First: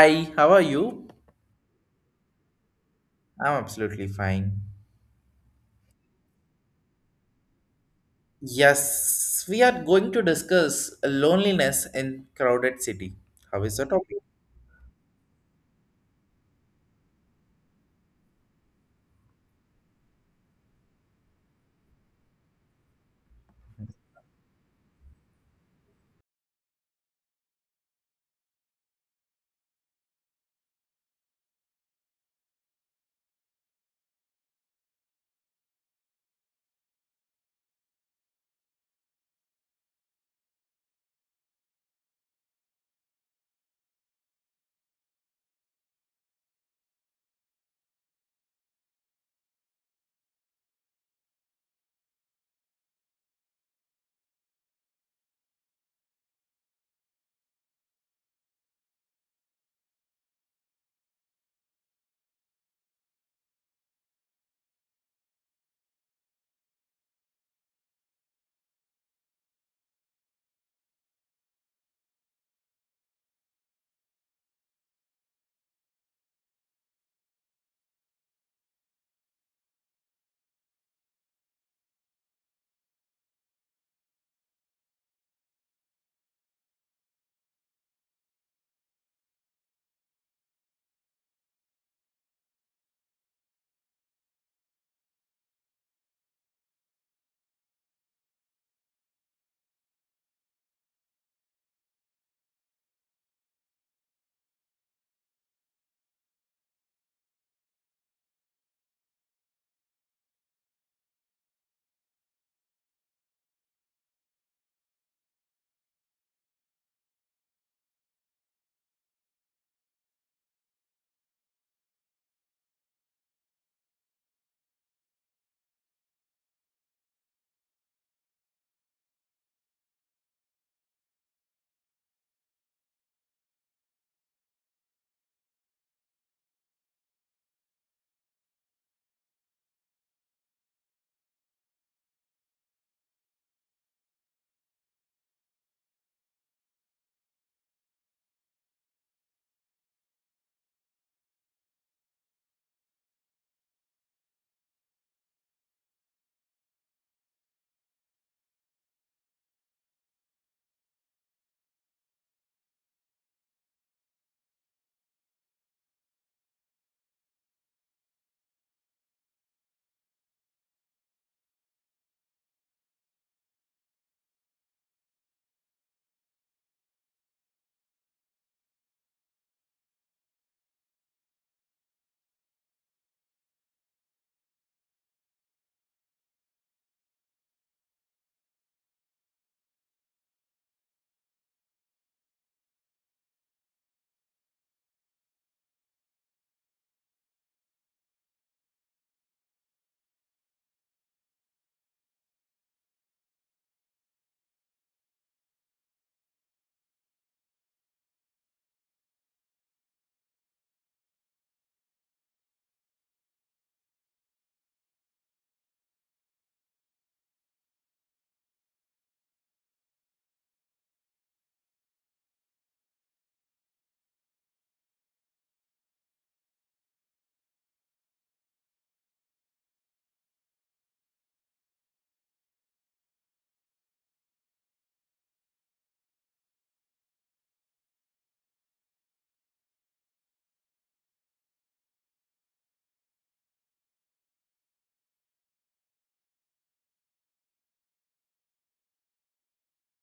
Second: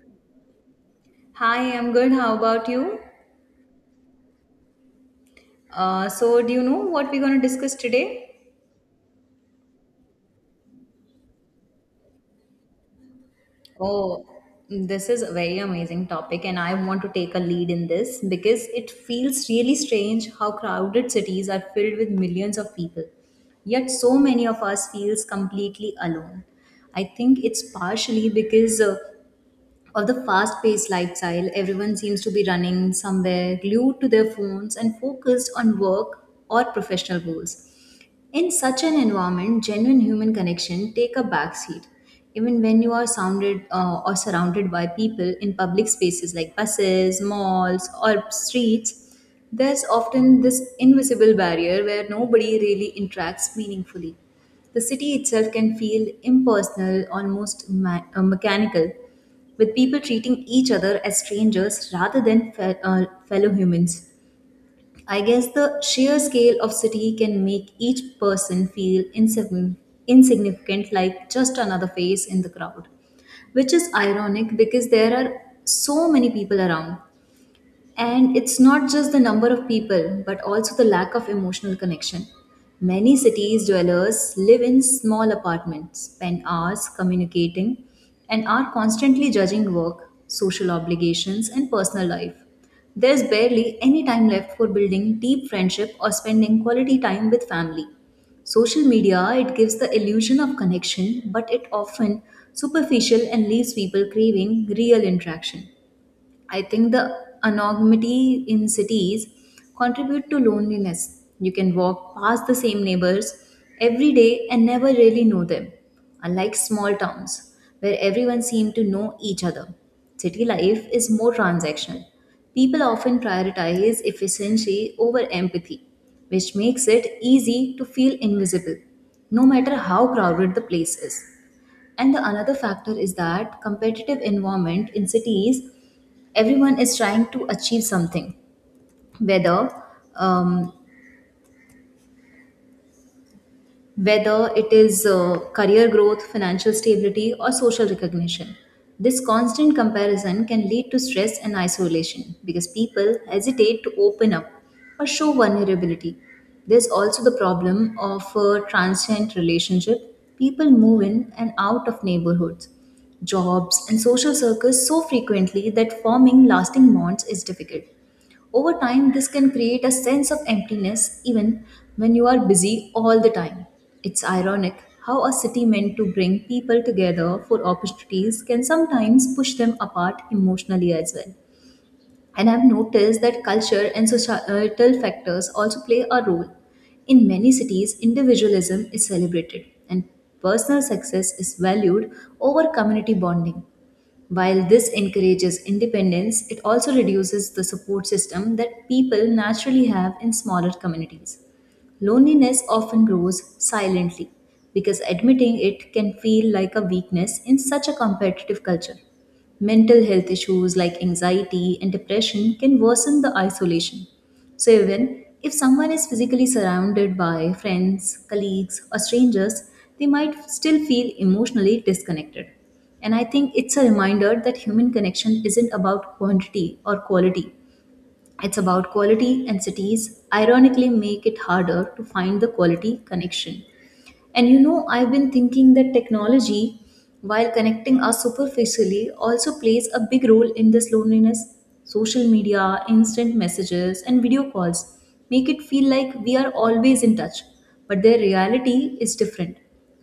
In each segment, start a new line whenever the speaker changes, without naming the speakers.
Hi, how are you?
Hi, I'm good. How about you?
I'm absolutely fine.
So, do you know what we're going to discuss today?
Yes, we are going to discuss loneliness in crowded city. How is the topic?
Oh, this is a very amazing topic, and I want to take a lead in this because it feels really strange how crowded cities are filled with millions of people. Yet, so many of us feels completely alone. I think it's partially because of the fast paced lifestyle. Everyone seems to be running somewhere, glued to their phones, and focused on work or professional goals. In such an environment, genuine human connection take a backseat. Even when you are sounded or surrounded by people in public spaces like buses, malls, or streets, there's often this invisible barrier where nobody really interacts meaningfully. The city itself can feel impersonal, almost mechanical, with people treating each other as strangers rather than fellow humans. I guess the sheer scale of city can make each person feel insignificant, like just another face in the crowd, which is ironic because there are so many people around. And it's not just the number of people, but also the lack of emotional connection. Many cities dwellers live in small apartments, spend hours communicating, and are constantly judging work, social obligations, and personal life. There's barely any time left for building deep friendship or spending quality time with family. Social media, it gives the illusion of connection, but it often superficial and leaves people craving real interaction. I think the anonymity in cities contribute to loneliness. You can walk past the same neighbors every day and never really know them. Unlike small towns where everyone seems to know each other, city life is more transactional. People often prioritize efficiency over empathy, which makes it easy to feel invisible, no matter how crowded the place is. And the another factor is that competitive environment in cities, everyone is trying to achieve something, whether um, whether it is career growth, financial stability, or social recognition. This constant comparison can lead to stress and isolation because people hesitate to open up or show vulnerability. There's also the problem of a transient relationship. People move in and out of neighborhoods, jobs, and social circles so frequently that forming lasting bonds is difficult. Over time, this can create a sense of emptiness even when you are busy all the time. It's ironic how a city meant to bring people together for opportunities can sometimes push them apart emotionally as well. And I've noticed that culture and societal factors also play a role. In many cities, individualism is celebrated and personal success is valued over community bonding. While this encourages independence, it also reduces the support system that people naturally have in smaller communities. Loneliness often grows silently because admitting it can feel like a weakness in such a competitive culture. Mental health issues like anxiety and depression can worsen the isolation. So, even if someone is physically surrounded by friends, colleagues, or strangers, they might still feel emotionally disconnected. And I think it's a reminder that human connection isn't about quantity or quality, it's about quality, and cities ironically make it harder to find the quality connection. And you know, I've been thinking that technology, while connecting us superficially, also plays a big role in this loneliness. Social media, instant messages, and video calls make it feel like we are always in touch, but their reality is different.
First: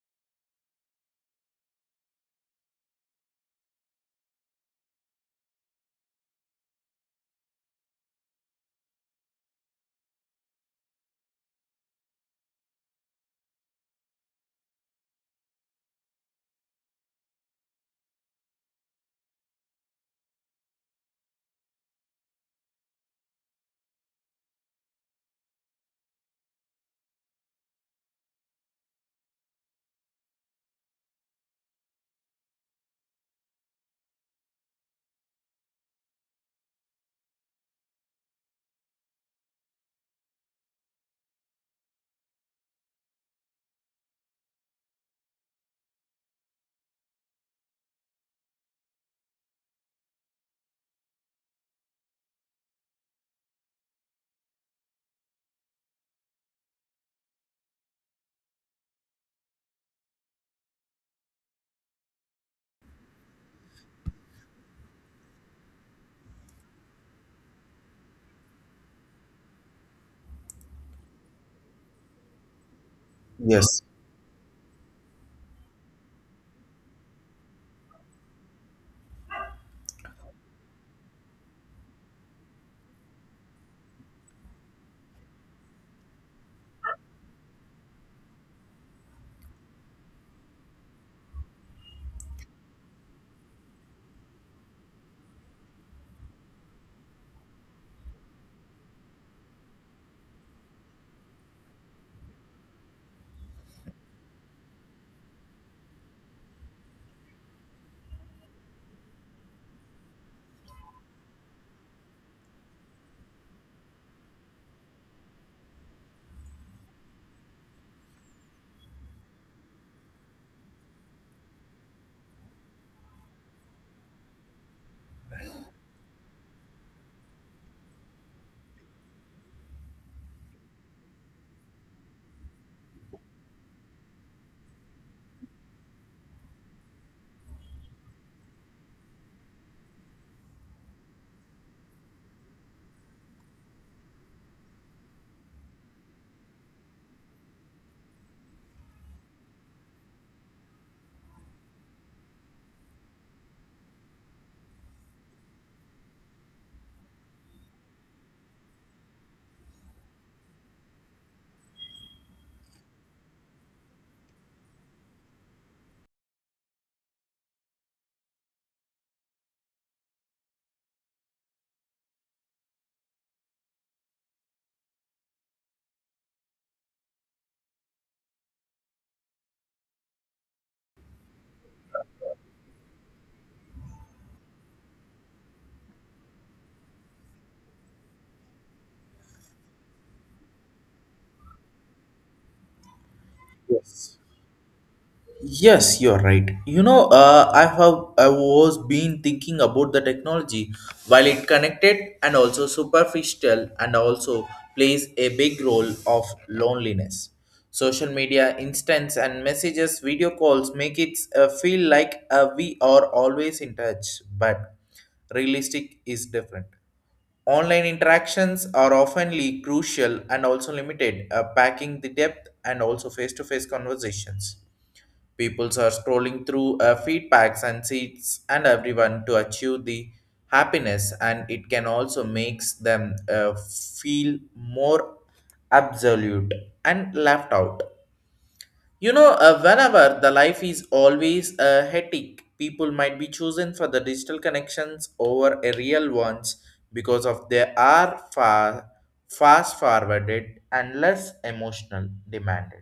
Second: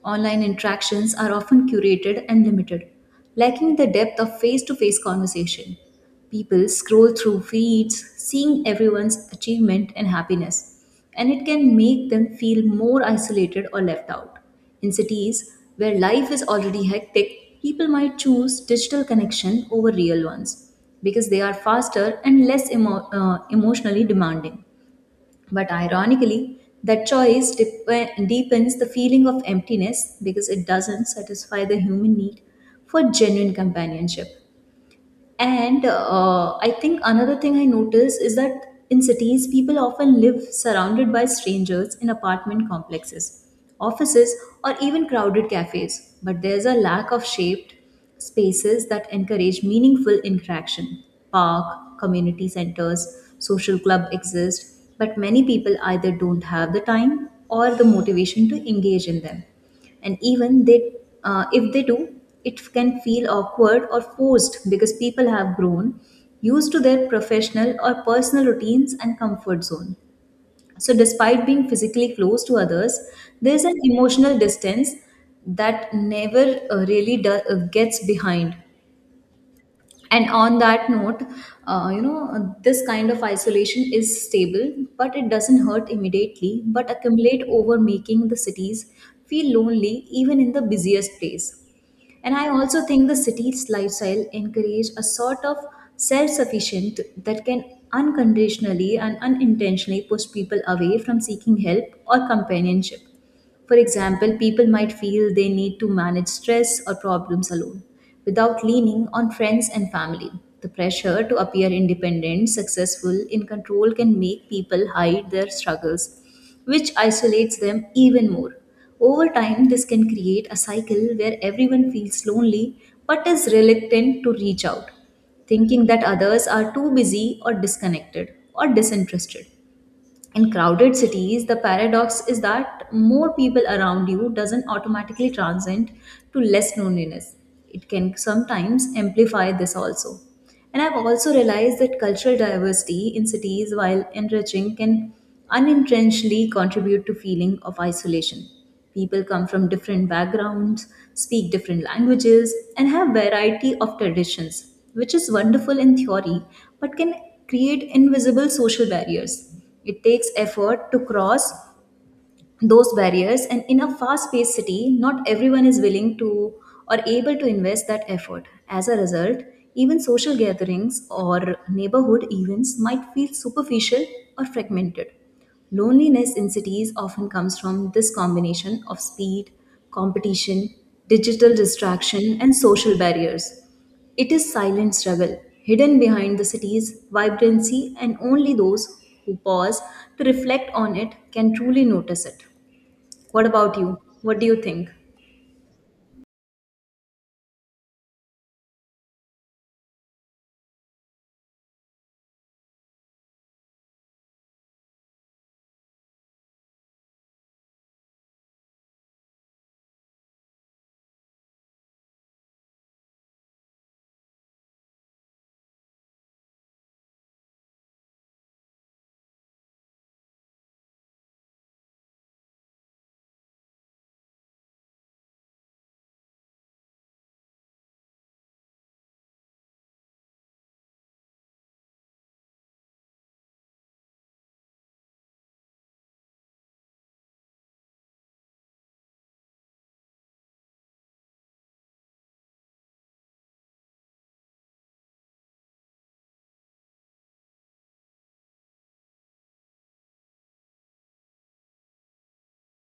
Online interactions are often curated and limited, lacking the depth of face to face conversation. People scroll through feeds, seeing everyone's achievement and happiness, and it can make them feel more isolated or left out. In cities where life is already hectic, people might choose digital connection over real ones because they are faster and less emotionally demanding. But ironically, that choice deepens the feeling of emptiness because it doesn't satisfy the human need for genuine companionship. And I think another thing I notice is that in cities, people often live surrounded by strangers in apartment complexes, offices, or even crowded cafes. But there's a lack of shaped spaces that encourage meaningful interaction. Park, community centers, social club exist, but many people either don't have the time or the motivation to engage in them. And even they, if they do, it can feel awkward or forced because people have grown used to their professional or personal routines and comfort zone. So despite being physically close to others, there's an
Yes,
emotional distance that never, gets behind. And on that note, you know, this kind of isolation is stable, but it doesn't hurt immediately but accumulate over making the cities feel lonely even in the busiest place. And I also think the city's lifestyle encourage a sort of self-sufficient that can unconditionally and unintentionally push people away from seeking help or companionship. For example, people might feel they need to manage stress or problems alone without leaning on friends and family. The pressure to appear independent, successful, in control can make people hide their struggles, which isolates them even more. Over time, this can create a cycle where everyone feels lonely but is reluctant to reach out, thinking that others are too busy or disconnected or disinterested. In crowded cities, the paradox is that more people around you doesn't automatically translate to less loneliness. It can sometimes amplify this also. And I've also realized that cultural diversity in cities, while enriching, can unintentionally contribute to feeling of isolation. People come from different backgrounds, speak different languages, and have variety of traditions, which is wonderful in theory, but can create invisible social barriers. It takes effort to cross those barriers, and in a fast paced city, not everyone is willing to or able to invest that effort. As a result, even social gatherings or neighborhood events might feel superficial or fragmented. Loneliness in cities often comes from this combination of speed, competition, digital distraction, and social barriers. It is silent struggle, hidden behind the city's vibrancy, and only those who pause to reflect on it can truly notice it. What about you?
yes.
What do you think?
Yes, you're right. You know, I was been thinking about the technology while it connected and also superficial and also plays a big role of loneliness. Social media instance and messages, video calls make it feel like we are always in touch, but realistic is different. Online interactions are oftenly crucial and also limited, packing the depth and also face-to-face conversations. Peoples are scrolling through feedbacks and seats and everyone to achieve the happiness, and it can also makes them feel more absolute and left out. You know, whenever the life is always a hectic, people might be chosen for the digital connections over a real ones because of they are far fast forwarded and less emotional demanded,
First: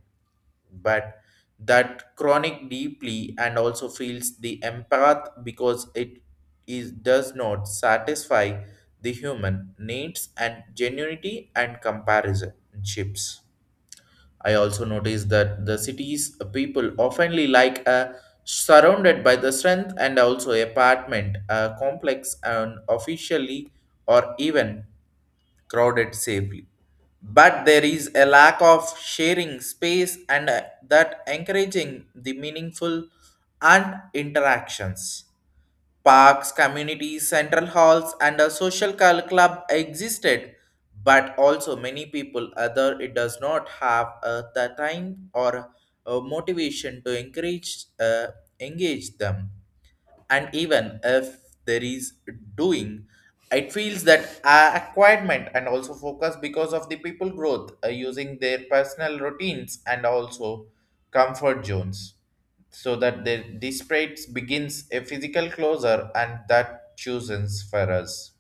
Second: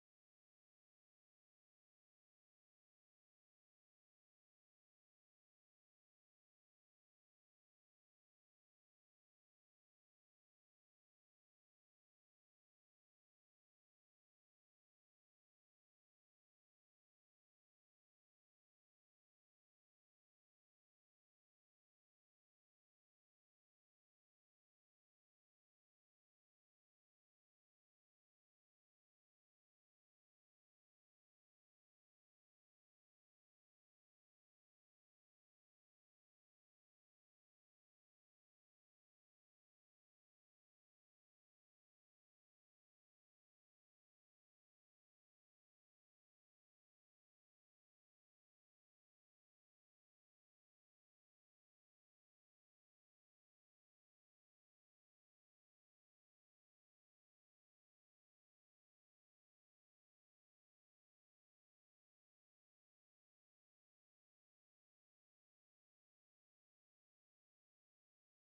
but that chronic deeply and also feels the empath because it is does not satisfy the human needs and genuinity and comparison ships. I also noticed that the city's people oftenly like surrounded by the strength and also apartment complex and officially or even crowded safely. But there is a lack of sharing space and that encouraging the meaningful and interactions. Parks, communities, central halls, and a club existed, but also many people other it does not have the time or motivation to encourage engage them, and even if there is doing, it feels that acquirement and also focus because of the people growth using their personal routines and also comfort zones, so that the desperate begins a physical closure and that chooses for us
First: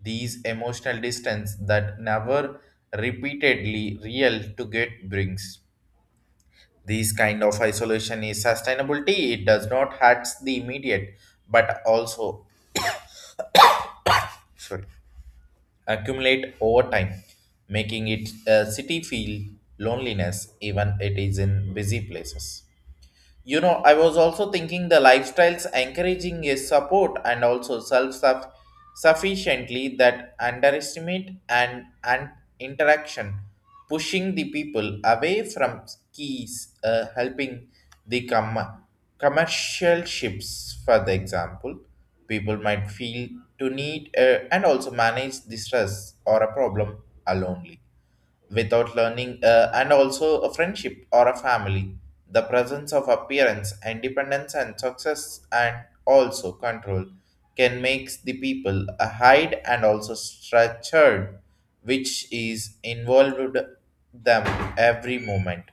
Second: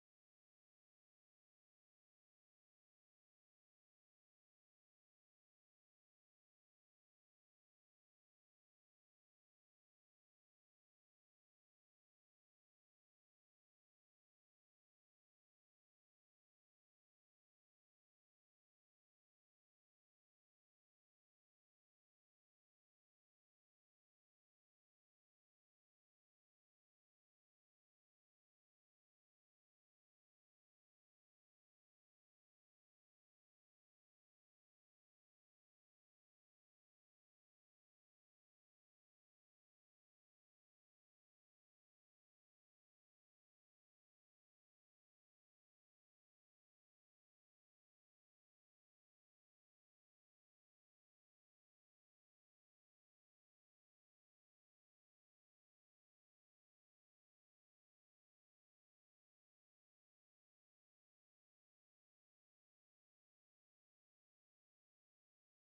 these emotional distance that never repeatedly real to get brings. This kind of isolation is sustainability, it does not hurt the immediate but also, sorry, accumulate over time, making it a city feel loneliness even it is in busy places. You know, I was also thinking the lifestyles encouraging is support and also sufficiently that underestimate and interaction, pushing the people away from keys, helping the commercial ships, for the example. People might feel to need and also manage the stress or a problem alone without learning, and also a friendship or a family. The presence of appearance, independence, and success, and also control can make the people a hide and also structured, which is involved them every moment.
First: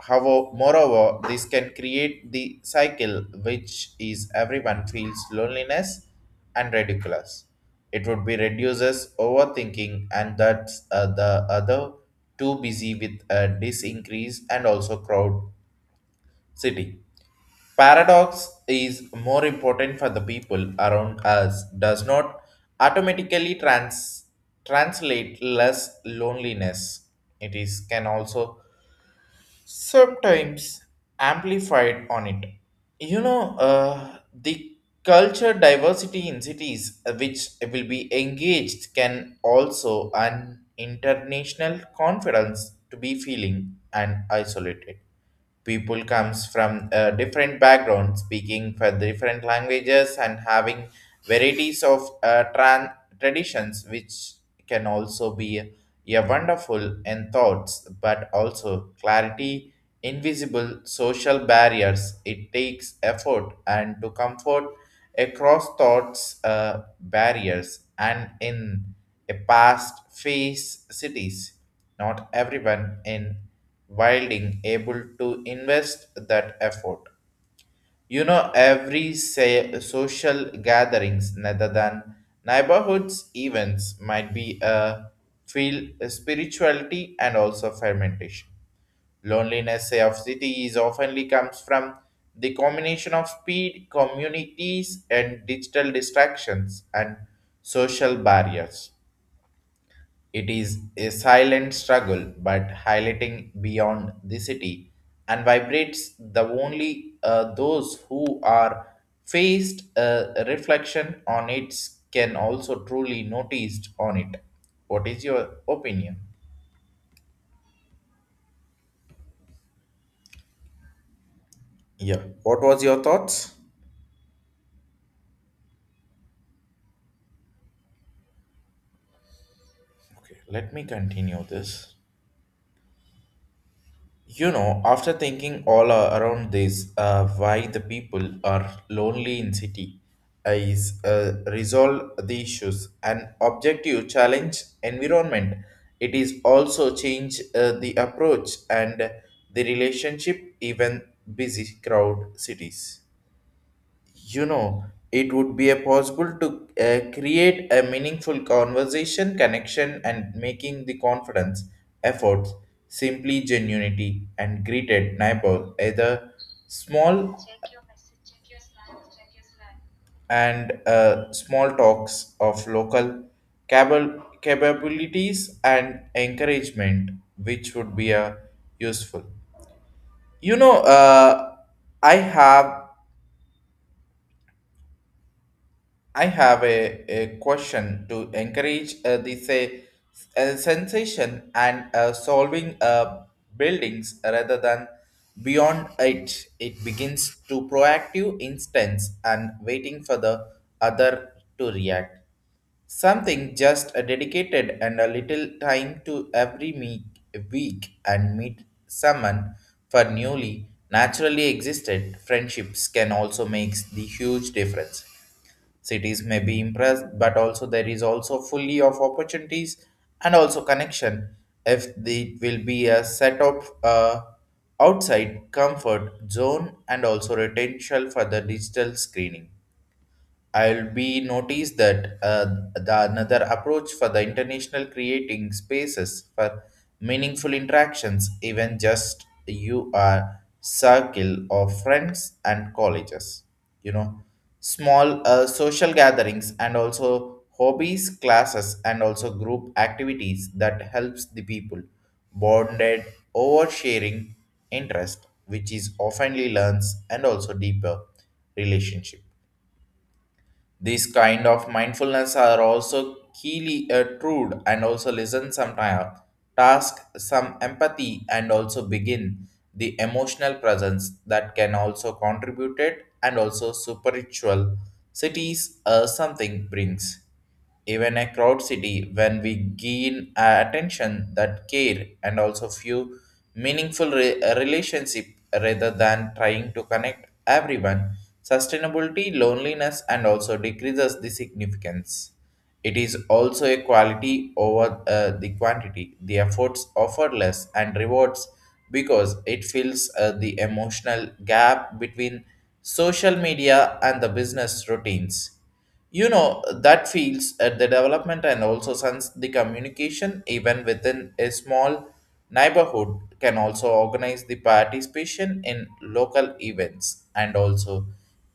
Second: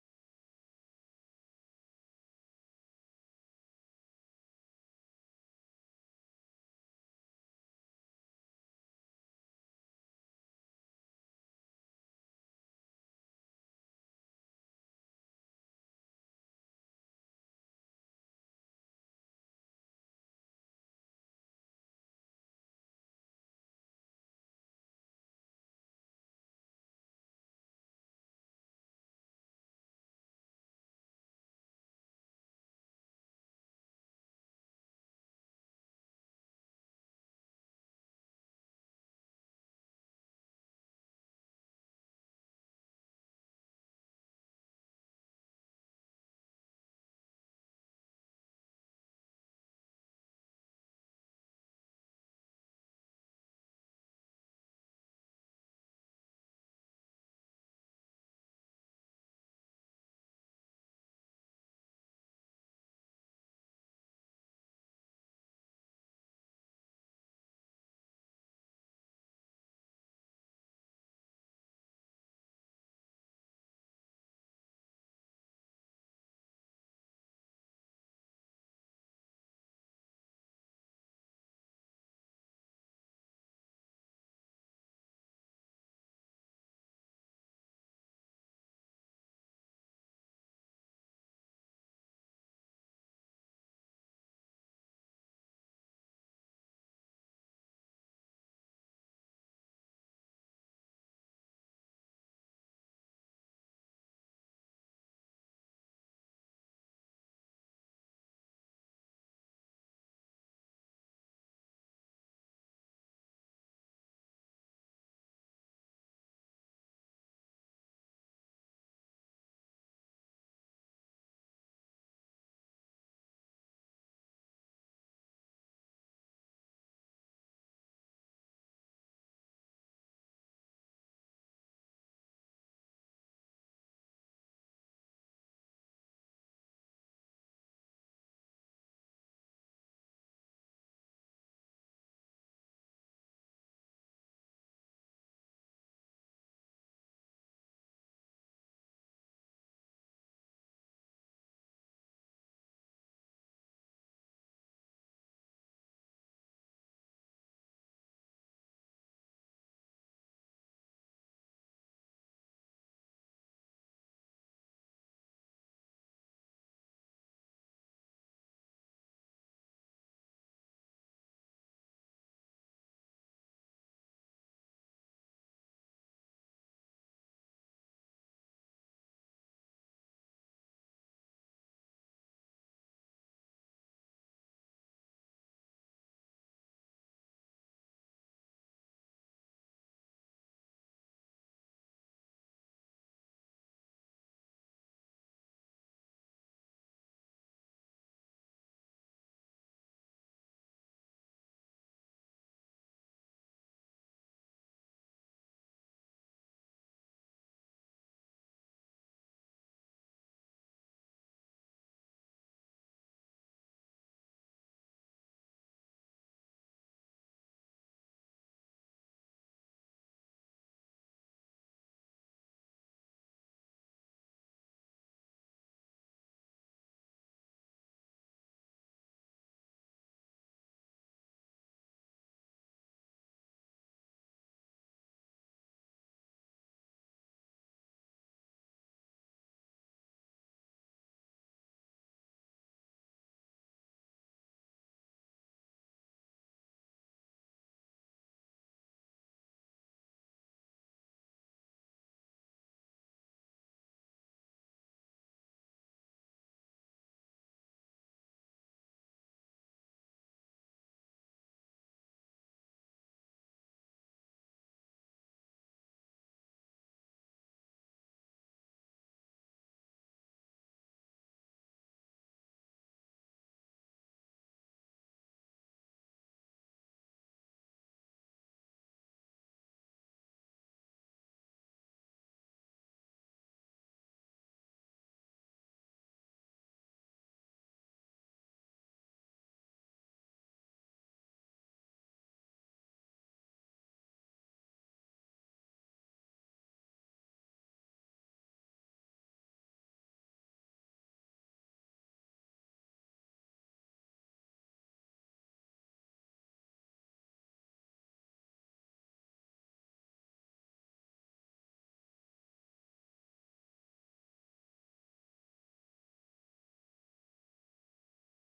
However, moreover, this can create the cycle which is everyone feels loneliness and ridiculous. It would be reduces overthinking and that's the other too busy with a disincrease and also crowd city. Paradox is more important for the people around us does not automatically translate less loneliness. It is can also sometimes amplified on it. You know, the culture diversity in cities which will be engaged can also an international conference to be feeling and isolated. People comes from a different background, speaking for different languages and having varieties of traditions, which can also be a wonderful in thoughts but also clarity invisible social barriers. It takes effort and to comfort across thoughts barriers, and in a past face cities not everyone in wilding able to invest that effort. You know, every say, social gatherings, rather than neighborhoods events, might be a field spirituality and also fermentation. Loneliness say, of cities oftenly comes from the combination of speed, communities, and digital distractions and social barriers. It is a silent struggle, but highlighting beyond the city and vibrates the only those who are faced a reflection on it can also truly noticed on it. What is your opinion? Yeah. What was your thoughts? Okay, let me continue this. You know, after thinking all around this, why the people are lonely in city is resolve the issues and objective challenge environment. It is also change the approach and the relationship even busy crowd cities, you know, it would be a possible to create a meaningful conversation connection and making the confidence efforts simply genuinity and greeted neighbor either small and small talks of local cable capabilities and encouragement, which would be useful. You know, i have I have a question to encourage this sensation and solving buildings rather than beyond it. It begins to proactive instance and waiting for the other to react. Something just a dedicated and a little time to week and meet someone for newly naturally existed friendships can also make the huge difference. Cities may be impressed, but also there is also fully of opportunities and also connection if the will be a set of outside comfort zone and also potential for the digital screening. I'll be noticed that the another approach for the international creating spaces for meaningful interactions, even just you are circle of friends and colleges, you know, small social gatherings and also hobbies, classes and also group activities that helps the people bonded over sharing interest, which is oftenly learns and also deeper relationship. These kind of mindfulness are also keenly trued and also listen some time, task some empathy and also begin the emotional presence that can also contribute it and also spiritual cities something brings even a crowd city when we gain attention that care and also few meaningful relationship rather than trying to connect everyone sustainability loneliness and also decreases the significance. It is also a quality over the quantity the efforts offer less and rewards because it fills the emotional gap between social media and the business routines. You know, that feels at the development and also since the communication even within a small neighborhood can also organize the participation in local events and also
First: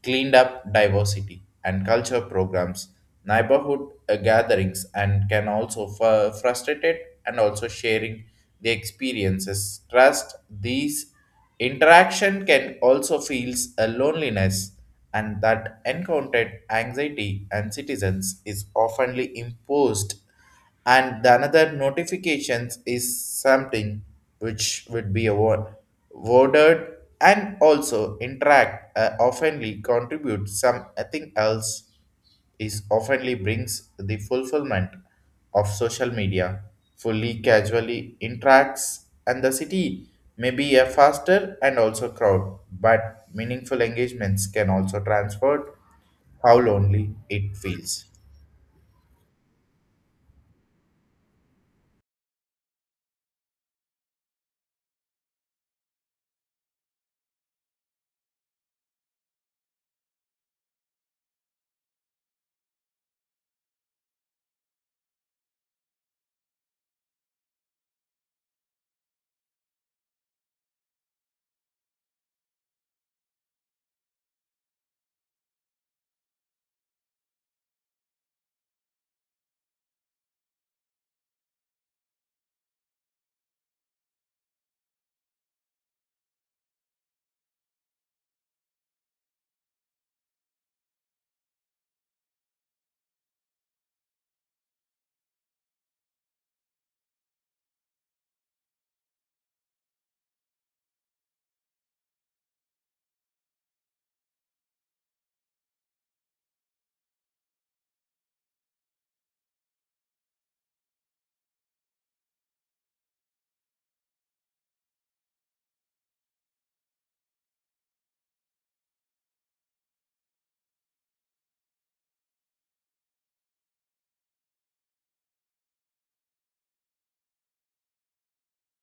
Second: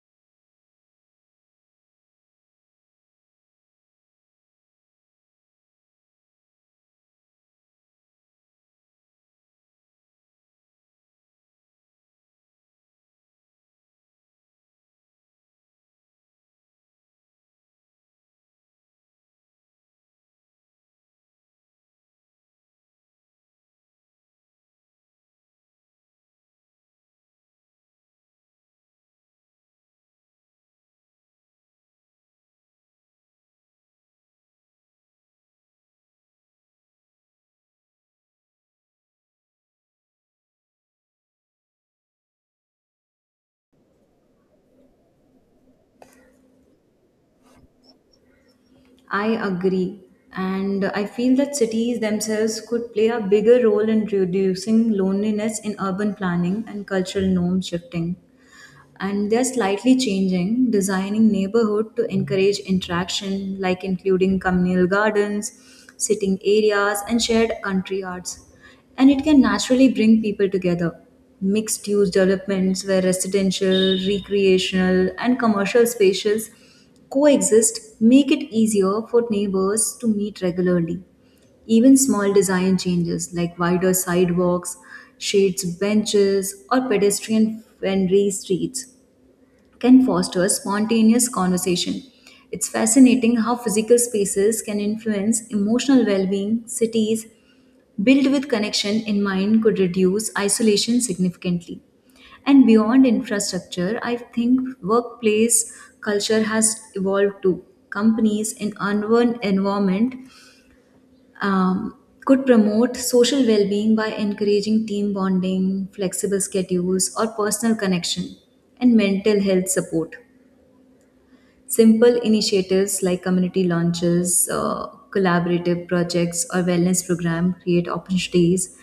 cleaned up diversity and culture programs, neighborhood gatherings and can also frustrate it and also sharing the experiences. Trust these interaction can also feels a loneliness and that encountered anxiety and citizens is oftenly imposed, and the another notifications is something which would be awarded and also interact oftenly contribute something else is oftenly brings the fulfillment of social media fully casually interacts, and the city may be a faster and also crowd but meaningful engagements can also transfer how lonely it feels.
I agree. And I feel that cities themselves could play a bigger role in reducing loneliness in urban planning and cultural norm shifting. And they're slightly changing, designing neighborhood to encourage interaction, like including communal gardens, sitting areas, and shared country arts. And it can naturally bring people together. Mixed use developments where residential, recreational, and commercial spaces coexist make it easier for neighbors to meet regularly. Even small design changes like wider sidewalks, shades benches, or pedestrian friendly streets can foster spontaneous conversation. It's fascinating how physical spaces can influence emotional well being. Cities, built with connection in mind, could reduce isolation significantly. And beyond infrastructure, I think workplace culture has evolved too. Companies in uneven environment um, could promote social well-being by encouraging team bonding, flexible schedules, or personal connection and mental health support. Simple initiatives like community launches, collaborative projects, or wellness program create opportunities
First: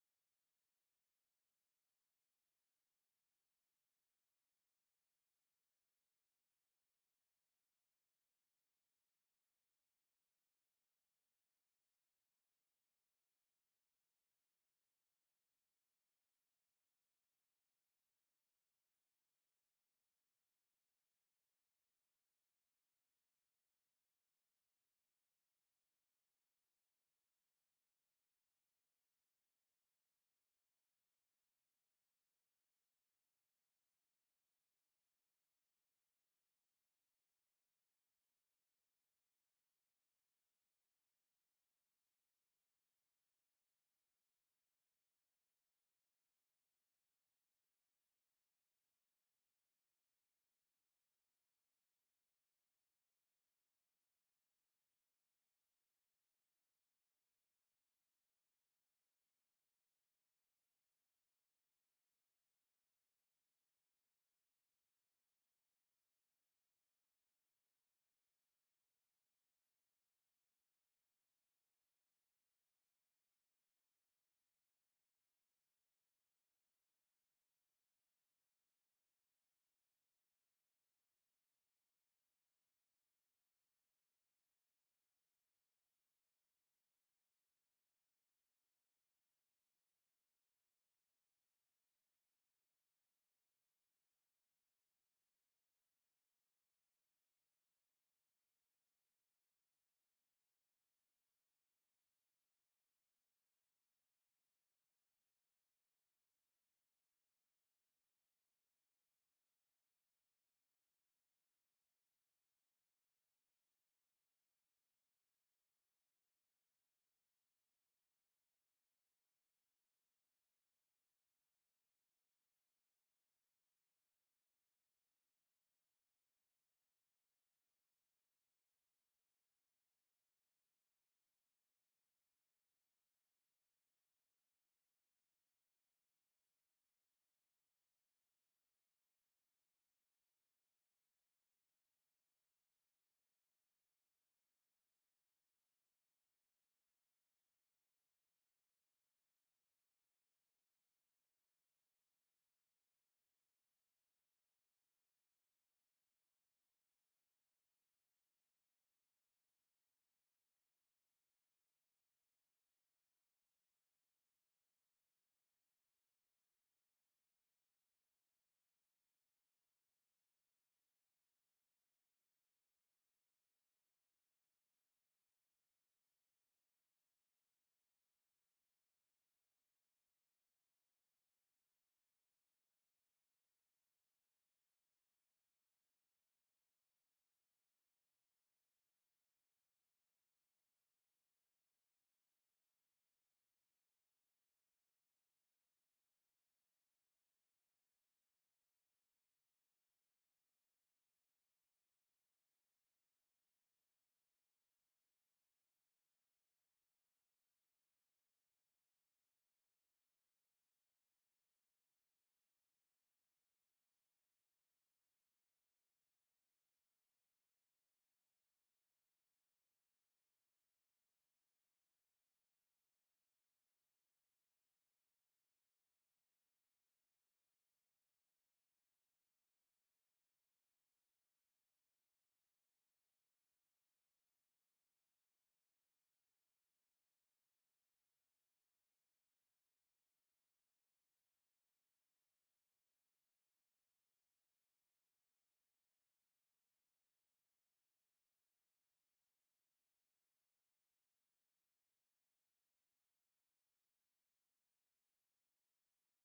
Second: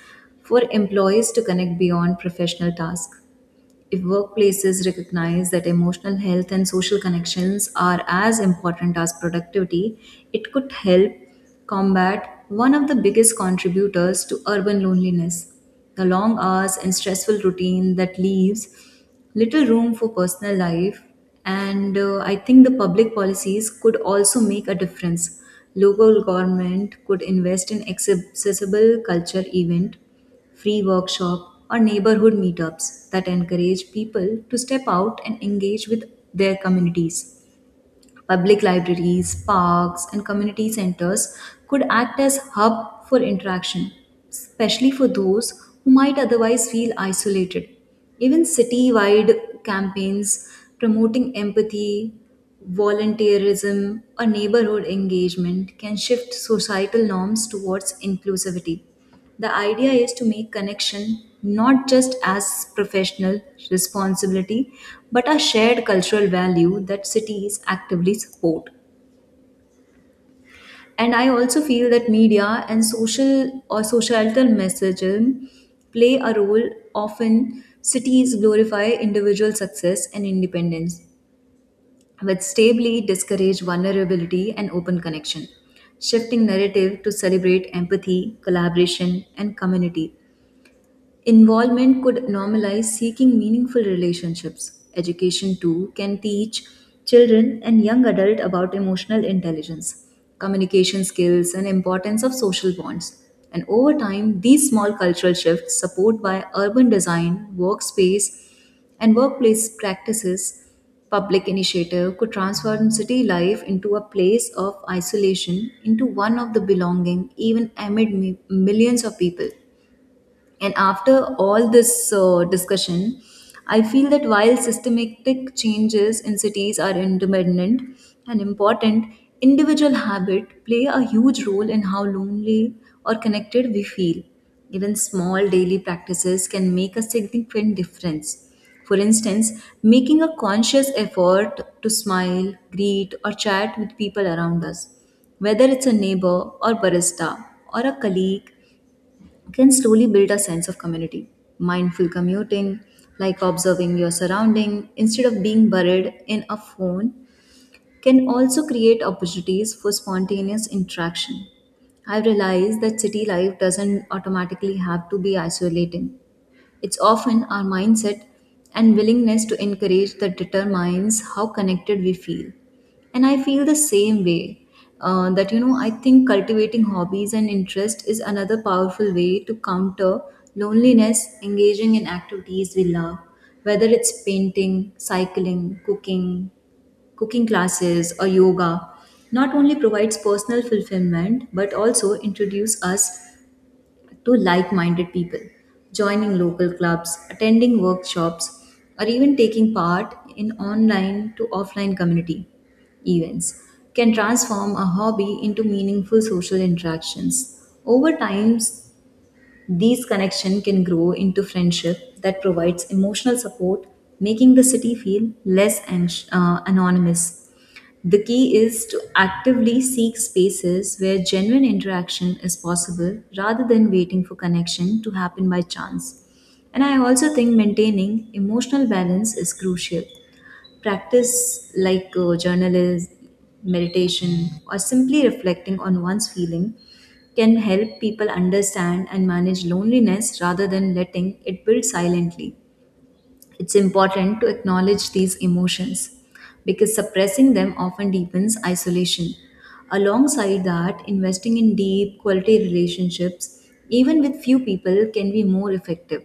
for employees to connect beyond professional tasks. If workplaces recognize that emotional health and social connections are as important as productivity, it could help combat one of the biggest contributors to urban loneliness, the long hours and stressful routine that leaves little room for personal life. And I think the public policies could also make a difference. Local government could invest in accessible culture event, free workshop, or neighborhood meetups that encourage people to step out and engage with their communities. Public libraries, parks, and community centers could act as hub for interaction, especially for those who might otherwise feel isolated. Even city-wide campaigns promoting empathy, volunteerism, or neighborhood engagement can shift societal norms towards inclusivity. The idea is to make connection not just as professional responsibility but a shared cultural value that cities actively support. And I also feel that media and social or societal messaging play a role. Often cities glorify individual success and independence, but stably discourage vulnerability and open connection. Shifting narrative to celebrate empathy, collaboration, and community involvement could normalize seeking meaningful relationships. Education, too, can teach children and young adults about emotional intelligence, communication skills, and importance of social bonds. And over time, these small cultural shifts, supported by urban design, workspace, and workplace practices, public initiative could transform city life into a place of isolation into one of the belonging, even amid millions of people. And after all this discussion, I feel that while systematic changes in cities are independent and important, individual habit play a huge role in how lonely or connected we feel. Even small daily practices can make a significant difference. For instance, making a conscious effort to smile, greet, or chat with people around us, whether it's a neighbor or barista or a colleague, can slowly build a sense of community. Mindful commuting, like observing your surrounding instead of being buried in a phone, can also create opportunities for spontaneous interaction. I've realized that city life doesn't automatically have to be isolating. It's often our mindset and willingness to encourage that determines how connected we feel. And I feel the same way I think cultivating hobbies and interest is another powerful way to counter loneliness, engaging in activities we love, whether it's painting, cycling, cooking classes, or yoga not only provides personal fulfillment but also introduce us to like minded people. Joining local clubs, attending workshops, or even taking part in online to offline community events can transform a hobby into meaningful social interactions. Over time, these connections can grow into friendship that provides emotional support, making the city feel less anonymous. The key is to actively seek spaces where genuine interaction is possible rather than waiting for connection to happen by chance. And I also think maintaining emotional balance is crucial. Practice like journalism, meditation, or simply reflecting on one's feeling can help people understand and manage loneliness rather than letting it build silently. It's important to acknowledge these emotions because suppressing them often deepens isolation. Alongside that, investing in deep, quality relationships, even with few people, can be more effective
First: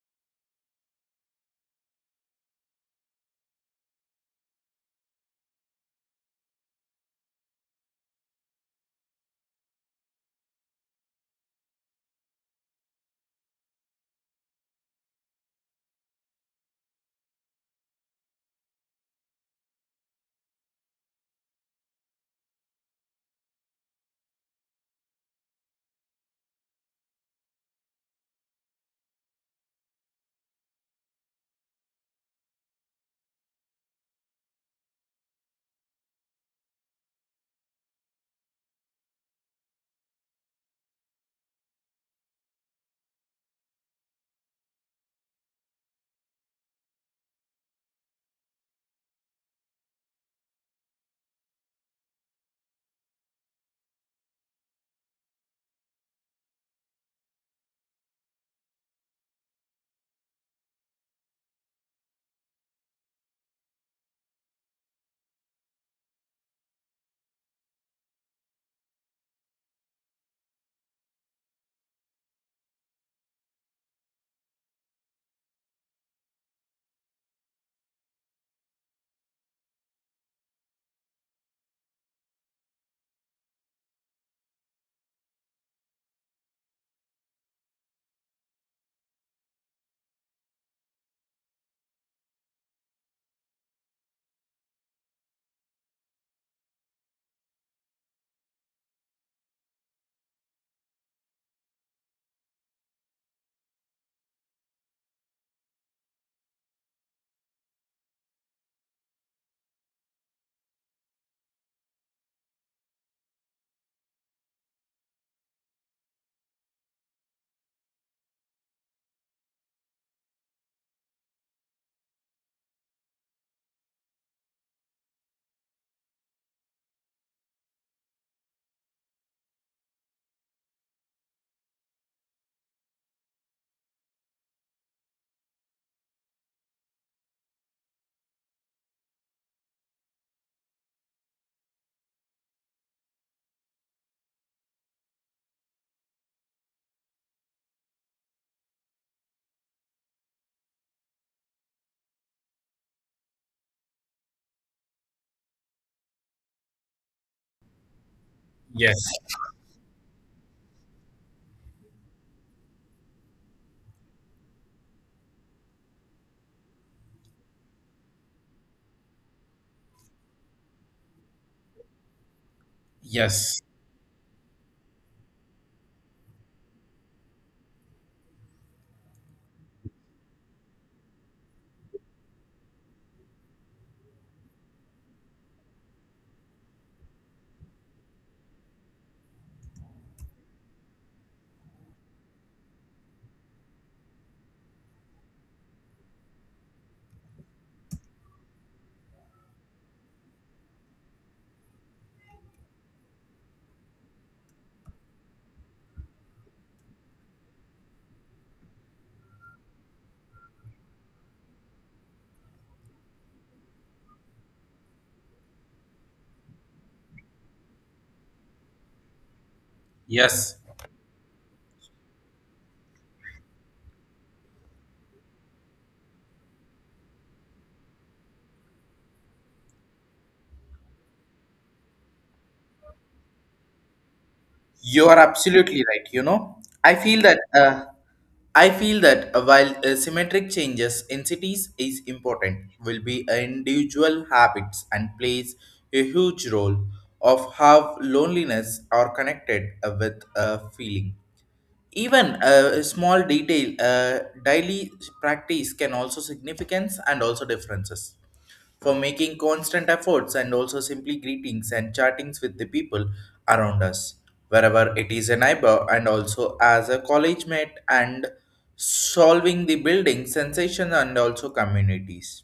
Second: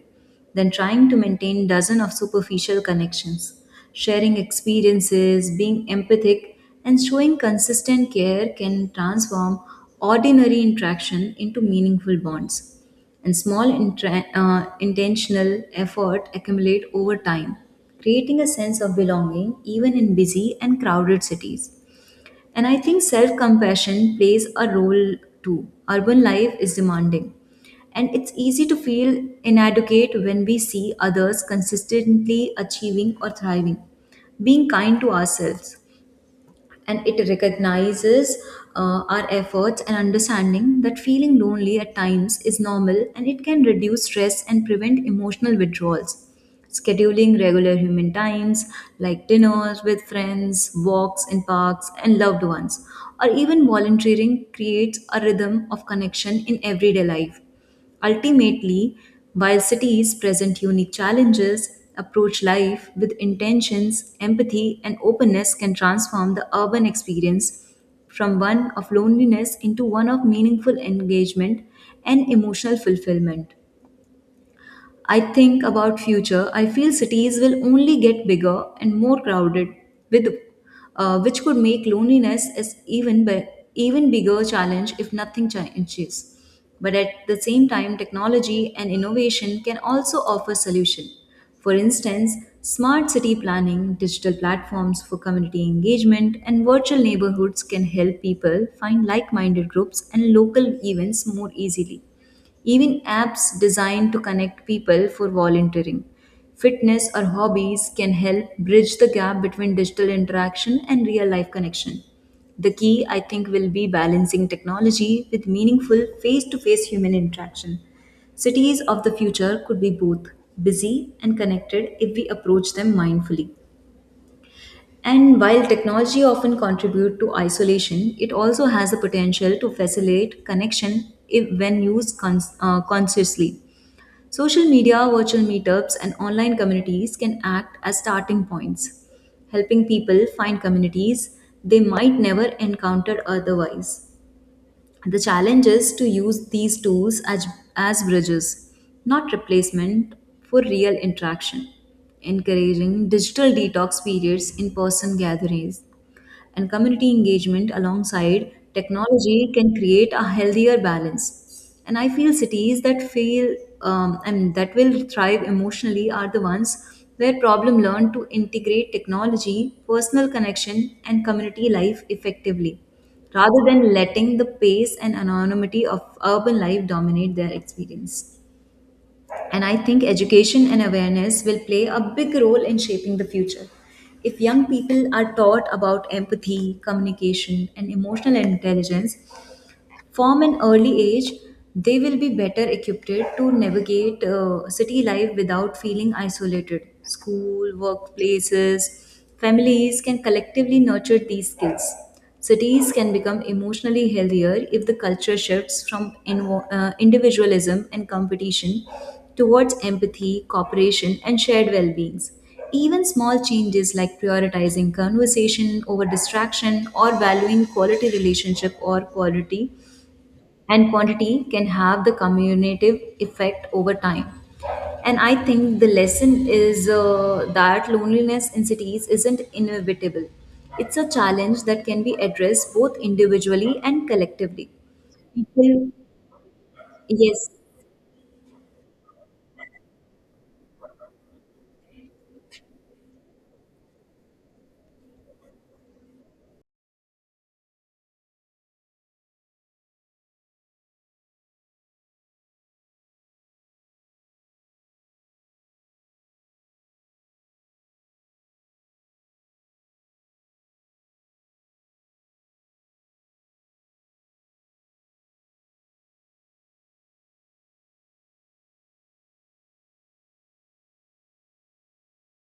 than trying to maintain dozens of superficial connections. Sharing experiences, being empathic, and showing consistent care can transform ordinary interaction into meaningful bonds and small intentional effort accumulate over time, creating a sense of belonging even in busy and crowded cities. And I think self compassion plays a role too. Urban life is demanding, and it's easy to feel inadequate when we see others consistently achieving or thriving. Being kind to ourselves and it recognizes our efforts and understanding that feeling lonely at times is normal and it can reduce stress and prevent emotional withdrawals. Scheduling regular human times like dinners with friends, walks in parks, and loved ones, or even volunteering creates a rhythm of connection in everyday life. Ultimately, while cities present unique challenges, approach life with intentions, empathy, and openness can transform the urban experience from one of loneliness into one of meaningful engagement and emotional fulfillment. I think about future, I feel cities will only get bigger and more crowded, with which could make loneliness as even even bigger challenge if nothing changes. But at the same time, technology and innovation can also offer solution. For instance, smart city planning, digital platforms for community engagement, and virtual neighborhoods can help people find like minded groups and local events more easily. Even apps designed to connect people for volunteering, fitness, or hobbies can help bridge the gap between digital interaction and real life connection. The key, I think, will be balancing technology with meaningful face to face human interaction. Cities of the future could be both busy and connected if we approach them mindfully. And while technology often contribute to isolation, it also has the potential to facilitate connection if when used consciously. Social media, virtual meetups, and online communities can act as starting points, helping people find communities they might never encounter otherwise. The challenge is to use these tools as bridges, not replacement for real interaction, encouraging digital detox periods in person gatherings and community engagement alongside
Yes,
technology can create a healthier balance. And I feel cities that fail and that will thrive emotionally are the ones where problem learn to integrate technology, personal connection, and community life effectively rather
yes,
than letting the pace and anonymity of urban life dominate their experience. And I think education and awareness will play a big role in shaping the future. If young people are taught about empathy, communication, and emotional intelligence, from an early age, they will be better equipped to navigate city life without feeling isolated. School, workplaces, families can collectively nurture these skills. Cities can become emotionally healthier if the culture shifts from individualism and competition towards empathy, cooperation, and shared well beings. Even small changes like prioritizing conversation over distraction or valuing quality relationship or quality
yes.
and quantity can have the cumulative effect over time. And I think the lesson is that loneliness in cities isn't inevitable. It's a challenge that can be addressed both individually and collectively.
You are absolutely
People,
right. You know, I feel that
yes.
uh, I feel that while symmetric changes in cities is important, will be individual habits and plays a huge role of how loneliness are connected with a feeling. Even a small detail, daily practice can also significance and also differences. For making constant efforts and also simply greetings and chattings with the people around us, wherever it is a neighbor and also as a college mate and solving the building sensation and also communities.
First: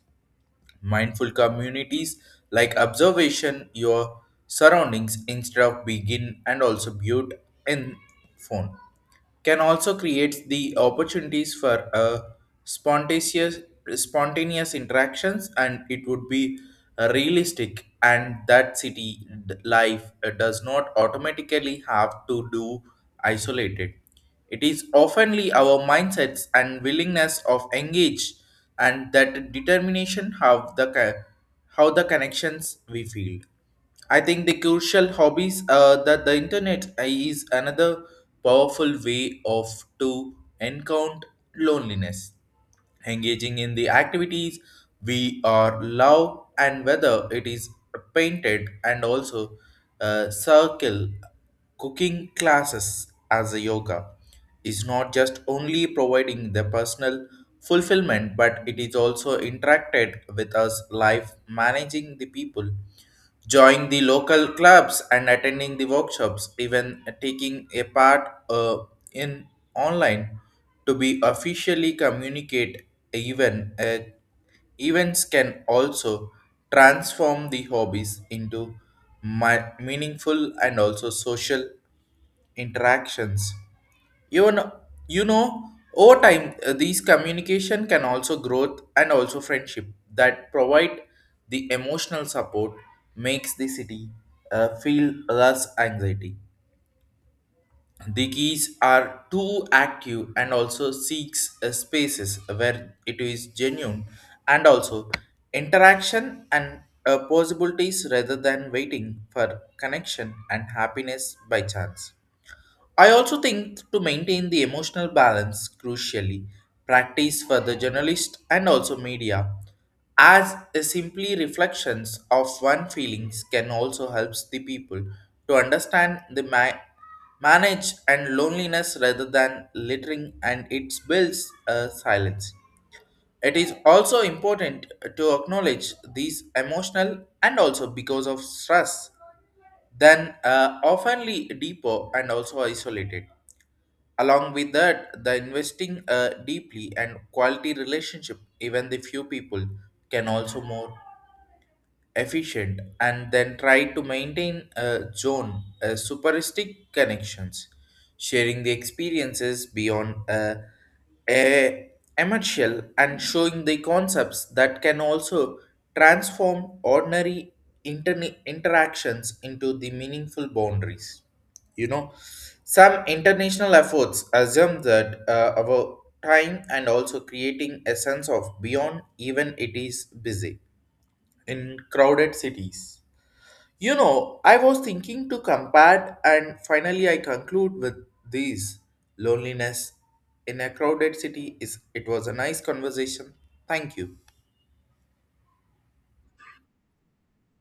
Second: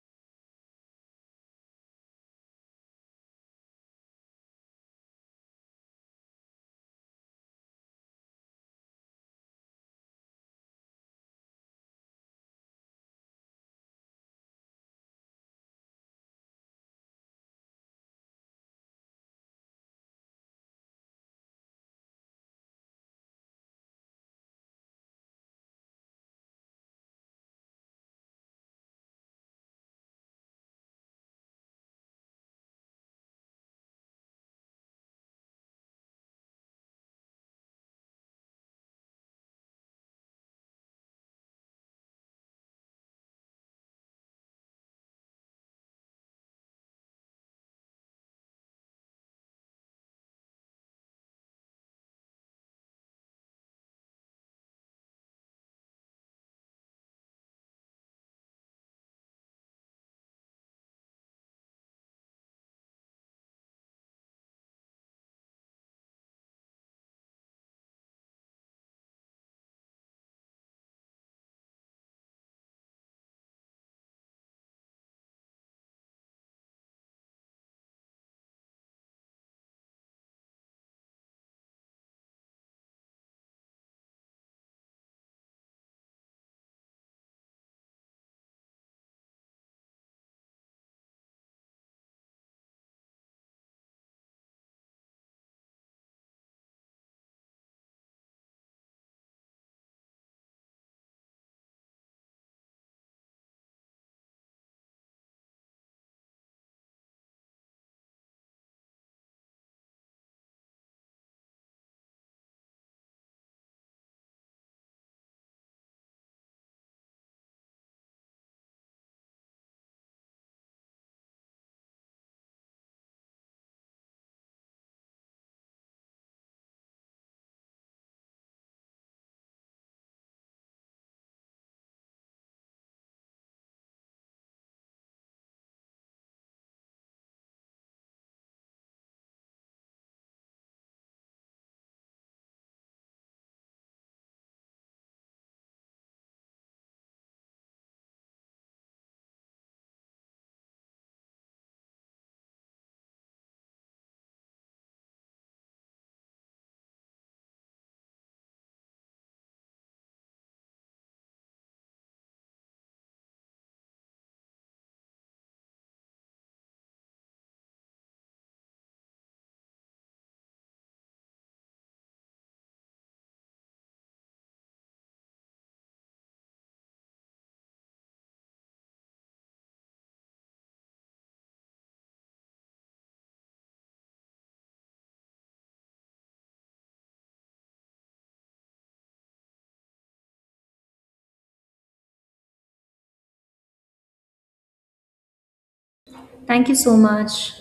Mindful communities like observation your surroundings instead of begin and also build in phone can also create the opportunities for spontaneous spontaneous interactions, and it would be realistic and that life does not automatically have to do isolated. It is oftenly our mindsets and willingness of engage and that determination how how the connections we feel. I think the crucial hobbies that the internet is another powerful way of to encounter loneliness. Engaging in the activities we are love, and whether it is painted and also circle cooking classes as a yoga, is not just only providing the personal fulfillment but it is also interacted with us life managing the people joining the local clubs and attending the workshops, even taking a part in online to be officially communicate, even events can also transform the hobbies into meaningful and also social interactions. you know, you know, over time, these communication can also growth and also friendship that provide the emotional support makes the city feel less anxiety. The geese are too active and also seeks spaces where it is genuine and also interaction and possibilities rather than waiting for connection and happiness by chance. I also think to maintain the emotional balance crucially practice for the journalist and also media as a simply reflections of one feelings can also helps the people to understand manage and loneliness rather than littering and it builds a silence. It is also important to acknowledge these emotional and also because of stress then oftenly deeper and also isolated. Along with that, the investing deeply and quality relationship, even the few people, can also more efficient and then try to maintain a zone superistic connections sharing the experiences beyond a emercial and showing the concepts that can also transform ordinary interactions into the meaningful boundaries. You know, some international efforts assume that our time and also creating a sense of beyond even it is busy in crowded cities. You know, I was thinking to compare, and finally I conclude with these loneliness in a crowded city. Is it was a nice conversation. Thank you.
Thank you so much.